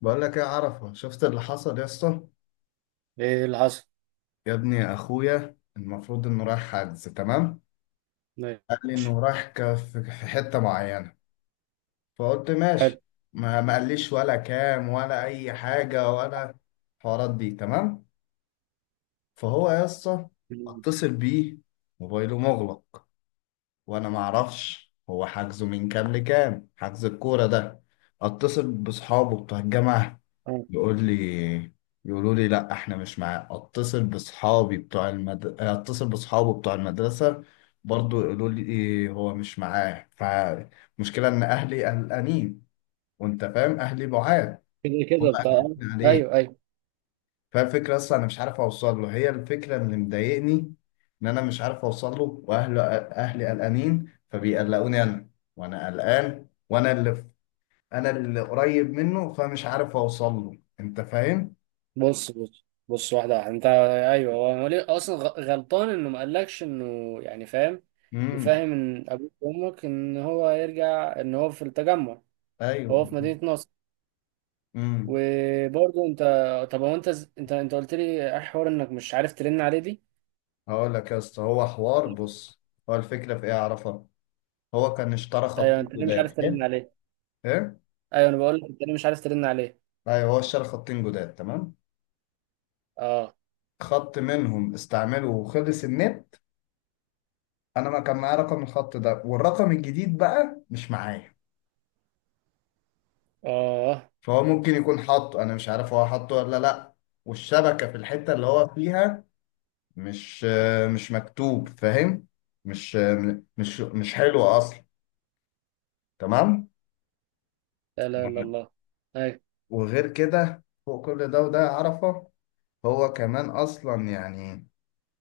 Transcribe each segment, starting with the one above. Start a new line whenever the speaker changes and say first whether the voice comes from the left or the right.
left: بقول لك ايه عرفه، شفت اللي حصل يا اسطى؟
right: ايه اللي حصل؟
left: يا ابني اخويا المفروض انه رايح حجز، تمام.
right: إيه.
left: قال لي انه رايح في حته معينه، فقلت
right: حلو.
left: ماشي. ما قاليش ولا كام ولا اي حاجه، ولا الحوارات دي، تمام. فهو يا اسطى، اتصل بيه، موبايله مغلق، وانا ما اعرفش هو حجزه من كام لكام، حجز الكوره ده. اتصل بصحابه بتوع الجامعه،
right: آه.
left: يقول لي، يقولوا لي لا احنا مش معاه. اتصل اتصل باصحابه بتوع المدرسه، برضو يقولوا لي إيه، هو مش معاه. فمشكله ان اهلي قلقانين، وانت فاهم اهلي بعاد،
right: كده
left: هم
right: كده بتاع.
left: قلقانين
right: ايوه،
left: عليه.
right: ايوه.
left: فالفكره اصلا انا مش عارف اوصل له، هي الفكره اللي مضايقني، ان انا مش عارف اوصل له، واهله اهلي قلقانين فبيقلقوني انا، وانا قلقان، وانا انا اللي قريب منه، فمش عارف اوصل له، انت فاهم؟
right: بص، بص، بص، واحده واحده. انت، ايوه، هو ليه اصلا غلطان انه ما قالكش انه، يعني فاهم؟
left: مم.
right: مفهم ان ابوك وامك ان هو يرجع، ان هو في التجمع، هو
left: ايوه.
right: في مدينه نصر.
left: امم.
right: وبرضه انت، طب هو انت انت قلت لي ايه حوار انك مش عارف ترن عليه دي؟
left: هقول لك يا اسطى، هو حوار، بص، هو الفكره في ايه اعرفها. هو كان اشترى
right: ايوه،
left: خطين
right: انت ليه مش
left: جداد،
right: عارف ترن
left: حلو،
right: عليه؟
left: ايه،
right: ايوه انا بقول لك، انت ليه مش عارف ترن عليه؟
left: ايوه، هو اشترى خطين جداد، تمام.
right: اه،
left: خط منهم استعمله وخلص النت، انا ما كان معايا رقم الخط ده، والرقم الجديد بقى مش معايا.
right: اه.
left: فهو ممكن يكون حاطه، انا مش عارف هو حاطه ولا لا، والشبكه في الحته اللي هو فيها مش مش مكتوب، فاهم، مش مش حلوه اصلا، تمام.
right: لا لا لا، الله. ايوه.
left: وغير كده، فوق كل ده، وده عرفة، هو كمان أصلا يعني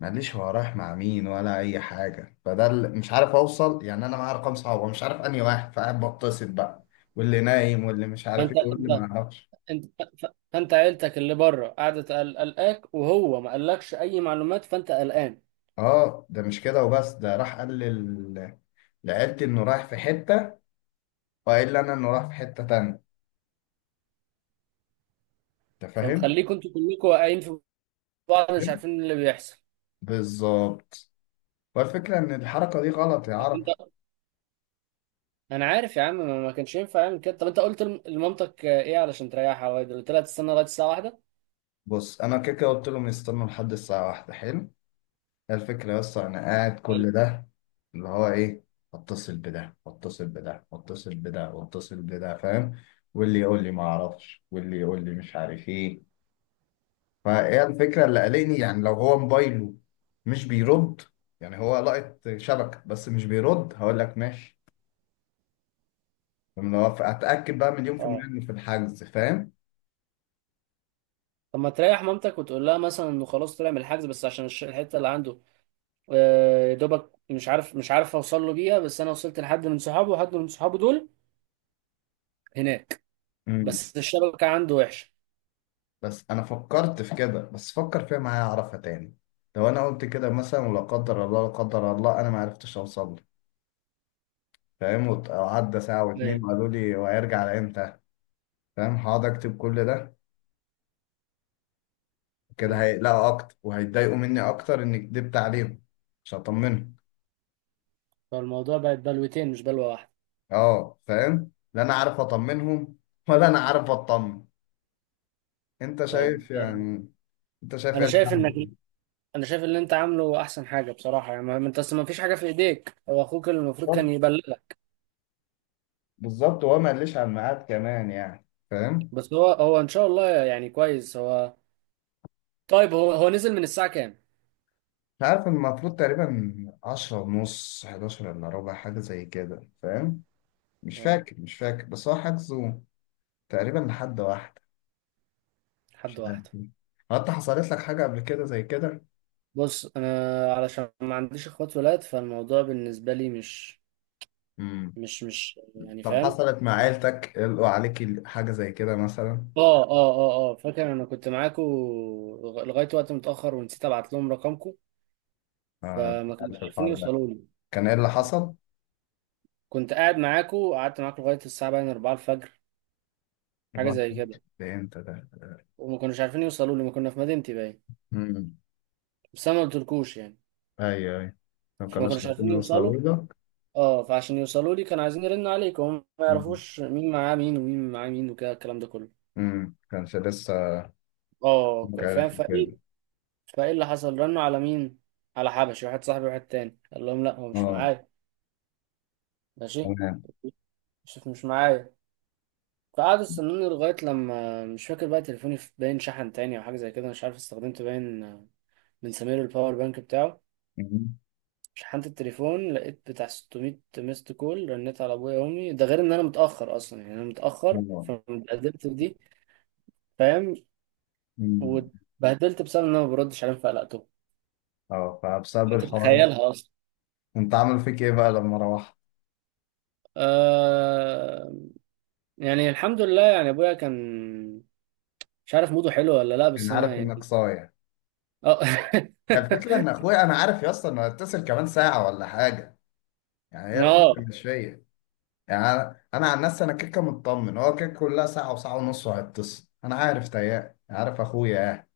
left: ماليش هو رايح مع مين ولا أي حاجة. فده اللي مش عارف أوصل، يعني أنا معايا أرقام صعبة، مش عارف أنهي واحد، فقاعد بتصل بقى، واللي نايم، واللي مش عارف
right: فانت
left: إيه، واللي ما أعرفش.
right: انت ف- فانت عيلتك اللي بره قاعده قلقاك، وهو ما قالكش اي معلومات، فانت قلقان.
left: أه ده مش كده وبس، ده راح قال لعيلتي إنه رايح في حتة، وقال لي أنا إنه رايح في حتة تانية، أنت فاهم؟
right: فمخليكم انتوا كلكم واقعين في بعض، مش
left: فاهم؟
right: عارفين اللي بيحصل.
left: بالظبط. والفكرة إن الحركة دي غلط يا
right: طب
left: عرف.
right: انت، انا عارف يا عم، ما كانش ينفع يعمل كده. طب انت قلت لمامتك، ايه، علشان تريحها، واد قلت لها تستنى لغايه الساعه واحدة؟
left: بص، أنا كده كده قلت لهم يستنوا لحد الساعة واحدة، حلو. الفكرة بس أنا قاعد
right: حلو.
left: كل ده، اللي هو إيه، أتصل بده، أتصل بده، أتصل بده، أتصل بده، فاهم، واللي يقول لي ما أعرفش، واللي يقول لي مش عارف إيه. فهي الفكرة اللي قلقني، يعني لو هو موبايله مش بيرد، يعني هو لقط شبكة بس مش بيرد، هقول لك ماشي. لما هو أتأكد بقى مليون في
right: اه.
left: المية إنه في الحجز، فاهم.
right: طب ما تريح مامتك وتقول لها مثلا انه خلاص طلع من الحجز، بس عشان الحته اللي عنده، يا دوبك مش عارف اوصل له بيها، بس انا وصلت لحد من صحابه، وحد من صحابه دول هناك،
left: امم.
right: بس الشبكه عنده وحشه.
left: بس أنا فكرت في كده، بس فكر فيها معايا أعرفها تاني. لو أنا قلت كده مثلا، ولا قدر الله لا قدر الله أنا ما عرفتش أوصل، فاهم، وعدى ساعة
right: ايوه.
left: واتنين وقالوا لي وهيرجع على امتى، فاهم، هقعد اكتب كل ده. كده
right: مم.
left: هيقلقوا اكتر، وهيتضايقوا مني اكتر اني كدبت عليهم، مش هطمنهم.
right: فالموضوع بقت بلوتين مش بلوة واحدة.
left: اه فاهم، لا انا عارف اطمنهم، ولا انا عارف اطمن. انت
right: طب.
left: شايف يعني، انت شايف ايه
right: انا شايف انك
left: الحل؟
right: انا شايف اللي انت عامله احسن حاجة بصراحة، يعني ما انت اصل ما فيش حاجة في ايديك، هو اخوك اللي المفروض كان
left: بالظبط.
right: يبلغك.
left: بالظبط، وهو ما قاليش على الميعاد كمان يعني، فاهم.
right: بس هو ان شاء الله يعني كويس. هو طيب، هو نزل من الساعة كام؟
left: مش عارف، المفروض تقريبا عشرة ونص، حداشر الا ربع، حاجة زي كده، فاهم. مش
right: اه.
left: فاكر، مش فاكر، بس هو حجزه تقريبا لحد واحد.
right: حد
left: مش عارف.
right: واحدة.
left: هو انت حصلت لك حاجة قبل كده زي كده؟
right: بص انا علشان ما عنديش اخوات ولاد، فالموضوع بالنسبة لي مش،
left: امم.
right: مش يعني
left: طب
right: فاهم.
left: حصلت مع
right: مش-
left: عيلتك، قالوا عليكي حاجة زي كده مثلا؟
right: اه، اه، اه، اه، فاكر انا كنت معاكم لغاية وقت متأخر ونسيت ابعت لهم رقمكم،
left: آه مش
right: فما كانوش
left: عارف
right: عارفين
left: الحوار ده،
right: يوصلوا لي.
left: كان ايه اللي حصل؟
right: كنت قاعد معاكو وقعدت معاكو لغاية الساعة باين 4 الفجر، حاجة
left: برضه.
right: زي كده،
left: ده انت ده.
right: وما كانوش عارفين يوصلوا لي، ما كنا في مدينتي باين.
left: امم.
right: بس أنا ما قلتلكوش يعني،
left: ايوه، ايوه، ما
right: فما
left: كانوش
right: كانوش
left: عارفين
right: عارفين يوصلوا.
left: يوصلوا لك.
right: اه، فعشان يوصلوا لي كانوا عايزين يرنوا عليك، وهم ما
left: امم.
right: يعرفوش مين معاه مين، ومين معاه مين، وكده الكلام ده كله.
left: امم. كانش لسه،
right: اه،
left: مش
right: فاهم.
left: عارف
right: فايه،
left: كده.
right: فايه اللي حصل؟ رنوا على مين؟ على حبشي واحد صاحبي، واحد تاني قال لهم لا هو مش
left: اه.
right: معايا. ماشي.
left: تمام.
right: شوف مش معايا. فقعدوا استنوني لغاية لما، مش فاكر بقى تليفوني باين شحن تاني أو حاجة زي كده، مش عارف، استخدمت باين بنسميله الباور بانك بتاعه،
left: امم.
right: شحنت التليفون لقيت بتاع 600 ميست كول. رنيت على ابويا وامي، ده غير ان انا متاخر اصلا يعني، انا متاخر،
left: اه.
right: فاتبهدلت في دي، فاهم،
left: أمم.
right: واتبهدلت بسبب ان انا ما بردش عليهم فقلقتهم.
left: آه، فبسبب
right: انت
left: الحوار ده،
right: تتخيلها اصلا.
left: انت عامل فيك ايه بقى لما روحت؟
right: آه يعني الحمد لله، يعني ابويا كان، مش عارف موده حلو ولا لا، بس
left: انا
right: انا
left: عارف انك
right: يعني
left: صايع.
right: اه.
left: هي الفكرة إن أخويا، أنا عارف يا اسطى إنه هيتصل كمان ساعة ولا حاجة، يعني هي
right: ما
left: الفكرة
right: اه
left: مش فيا. يعني أنا عن نفسي أنا كيكة مطمن، هو كيكة، كلها ساعة وساعة ونص وهيتصل، أنا عارف تيام، عارف أخويا يعني،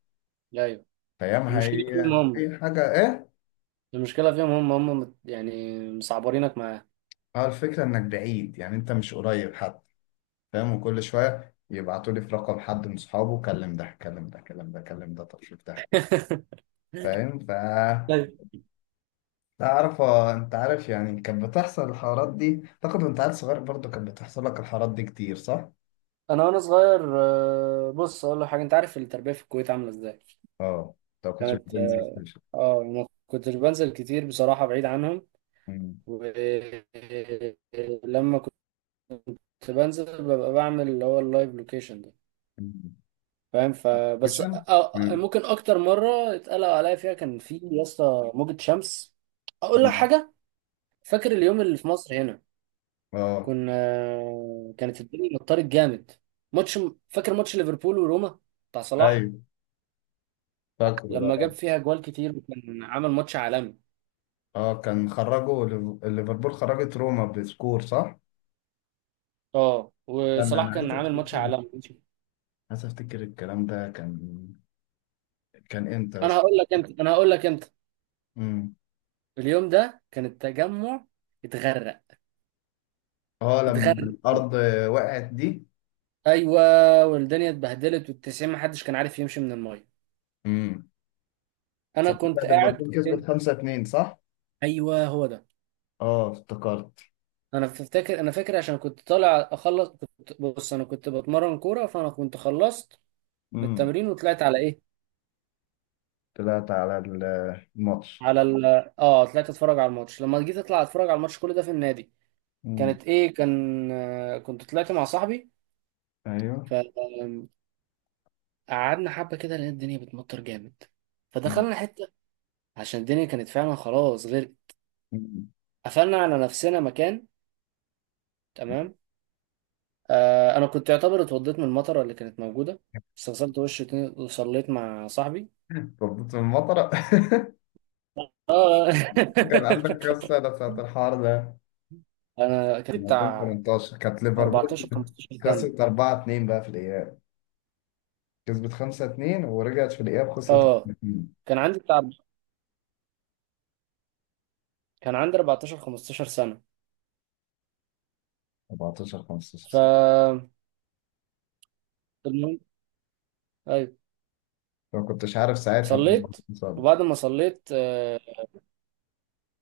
right: ايوه.
left: تيام
right: المشكله فيهم
left: هي
right: هم
left: أي حاجة إيه؟
right: المشكله فيهم، يعني مصعبرينك معاه.
left: هو الفكرة إنك بعيد، يعني أنت مش قريب حد، فاهم، وكل شوية يبعتوا لي في رقم حد من صحابه: كلم ده، كلم ده، كلم ده، كلم ده، طب شوف ده، فاهم، ف، تعرف انت عارف يعني كانت بتحصل الحوارات دي؟ اعتقد وانت عيل صغير برضه كانت بتحصل لك الحوارات دي كتير، صح؟
right: انا وانا صغير، بص اقول لك حاجه، انت عارف التربيه في الكويت عامله ازاي.
left: اه. طب كنتش
right: كانت
left: بتنزل
right: اه
left: ستيشن؟
right: آه، ما كنتش بنزل كتير بصراحه، بعيد عنهم،
left: مم.
right: ولما كنت بنزل ببقى بعمل اللي هو اللايف لوكيشن ده،
left: مم.
right: فاهم. فبس
left: ستيشن.
right: آه، آه،
left: مم.
right: ممكن اكتر مره اتقلق عليا فيها كان في يا اسطى موجه شمس. اقول لك
left: مم.
right: حاجه، فاكر اليوم اللي في مصر هنا؟
left: اه.
right: كنا آه، كانت الدنيا مطرت جامد، ماتش، فاكر ماتش ليفربول وروما بتاع صلاح،
left: ايوه. فاكره ده،
right: لما جاب
left: اه.
right: فيها جوال كتير وكان عامل ماتش عالمي؟
left: آه، كان خرجوا ليفربول، خرجت روما بسكور، صح؟
right: اه،
left: كان انا
right: وصلاح كان
left: عايز
right: عامل ماتش
left: افتكر،
right: عالمي.
left: عايز افتكر الكلام ده كان، كان امتى بس؟
right: انا هقول لك انت،
left: امم.
right: اليوم ده كان التجمع اتغرق،
left: اه، لما
right: اتغرق.
left: الارض وقعت دي.
right: ايوه، والدنيا اتبهدلت، والتسعين محدش كان عارف يمشي من المايه.
left: امم.
right: انا
left: ساعتها
right: كنت قاعد
left: ليفربول كسبت
right: فين؟
left: 5-2 صح؟
right: ايوه هو ده.
left: اه افتكرت.
right: انا فاكر عشان كنت طالع اخلص، كنت، بص انا كنت بتمرن كوره، فانا كنت خلصت من
left: امم.
right: التمرين وطلعت على ايه،
left: طلعت على الماتش.
right: على ال... اه طلعت اتفرج على الماتش. لما جيت اطلع اتفرج على الماتش، كل ده في النادي،
left: امم.
right: كانت ايه كان آه، كنت طلعت مع صاحبي،
left: ايوه.
right: فقعدنا حبه كده، لقيت الدنيا بتمطر جامد،
left: مم.
right: فدخلنا حته، عشان الدنيا كانت فعلا خلاص غير،
left: مم.
right: قفلنا على نفسنا مكان، تمام. آه، انا كنت يعتبر اتوضيت من المطره اللي كانت موجوده، بس غسلت وشي تاني وصليت مع صاحبي.
left: تربط في المطرة.
right: اه.
left: كان عندك كام سنة ساعة الحوار ده؟
right: انا كان
left: لما كنت
right: بتاع
left: 18، كانت ليفربول
right: 14 15 سنه.
left: خسرت 4-2 بقى في الإياب، كسبت 5-2 ورجعت في الإياب خسرت
right: اه،
left: 2.
right: كان عندي بتاع كان عندي 14 15 سنه،
left: 14 15
right: ف،
left: سنة.
right: المهم، ايوه،
left: ما كنتش عارف ساعتها كنت
right: صليت.
left: مصاب.
right: وبعد ما صليت آه،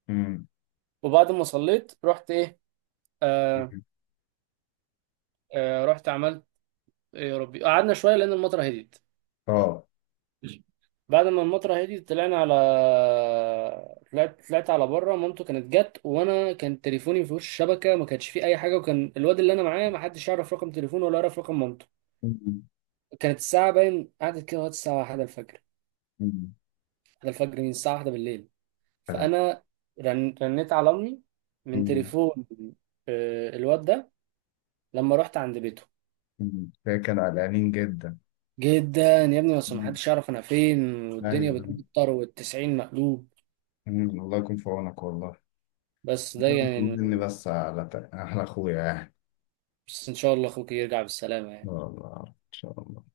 left: امم.
right: وبعد ما صليت، رحت ايه آه، آه، رحت عملت إيه، يا ربي، قعدنا شويه لان المطره هديت.
left: اه.
right: بعد ما المطره هديت طلعنا على، طلعت على بره. مامته كانت جت، وانا كان تليفوني ما فيهوش شبكه، ما كانش فيه اي حاجه، وكان الواد اللي انا معاه ما حدش يعرف رقم تليفونه ولا يعرف رقم مامته.
left: أمم.
right: كانت الساعه باين قعدت كده لغايه الساعه 1 الفجر،
left: أمم.
right: 1 الفجر، من الساعه 1 بالليل.
left: آه.
right: فانا رنيت على امي من
left: أمم.
right: تليفون، الواد ده، لما رحت عند بيته،
left: أمم. ده كان قلقانين جدا.
right: جدا يا ابني، بس
left: أمم.
right: محدش يعرف انا فين، والدنيا
left: ايوه.
right: بتمطر والتسعين مقلوب.
left: أمم. الله يكون في عونك والله.
right: بس ده
left: ربنا
right: يعني،
left: يطمني بس على اخويا يعني.
right: بس ان شاء الله اخوك يرجع بالسلامة يعني.
left: والله ان شاء الله.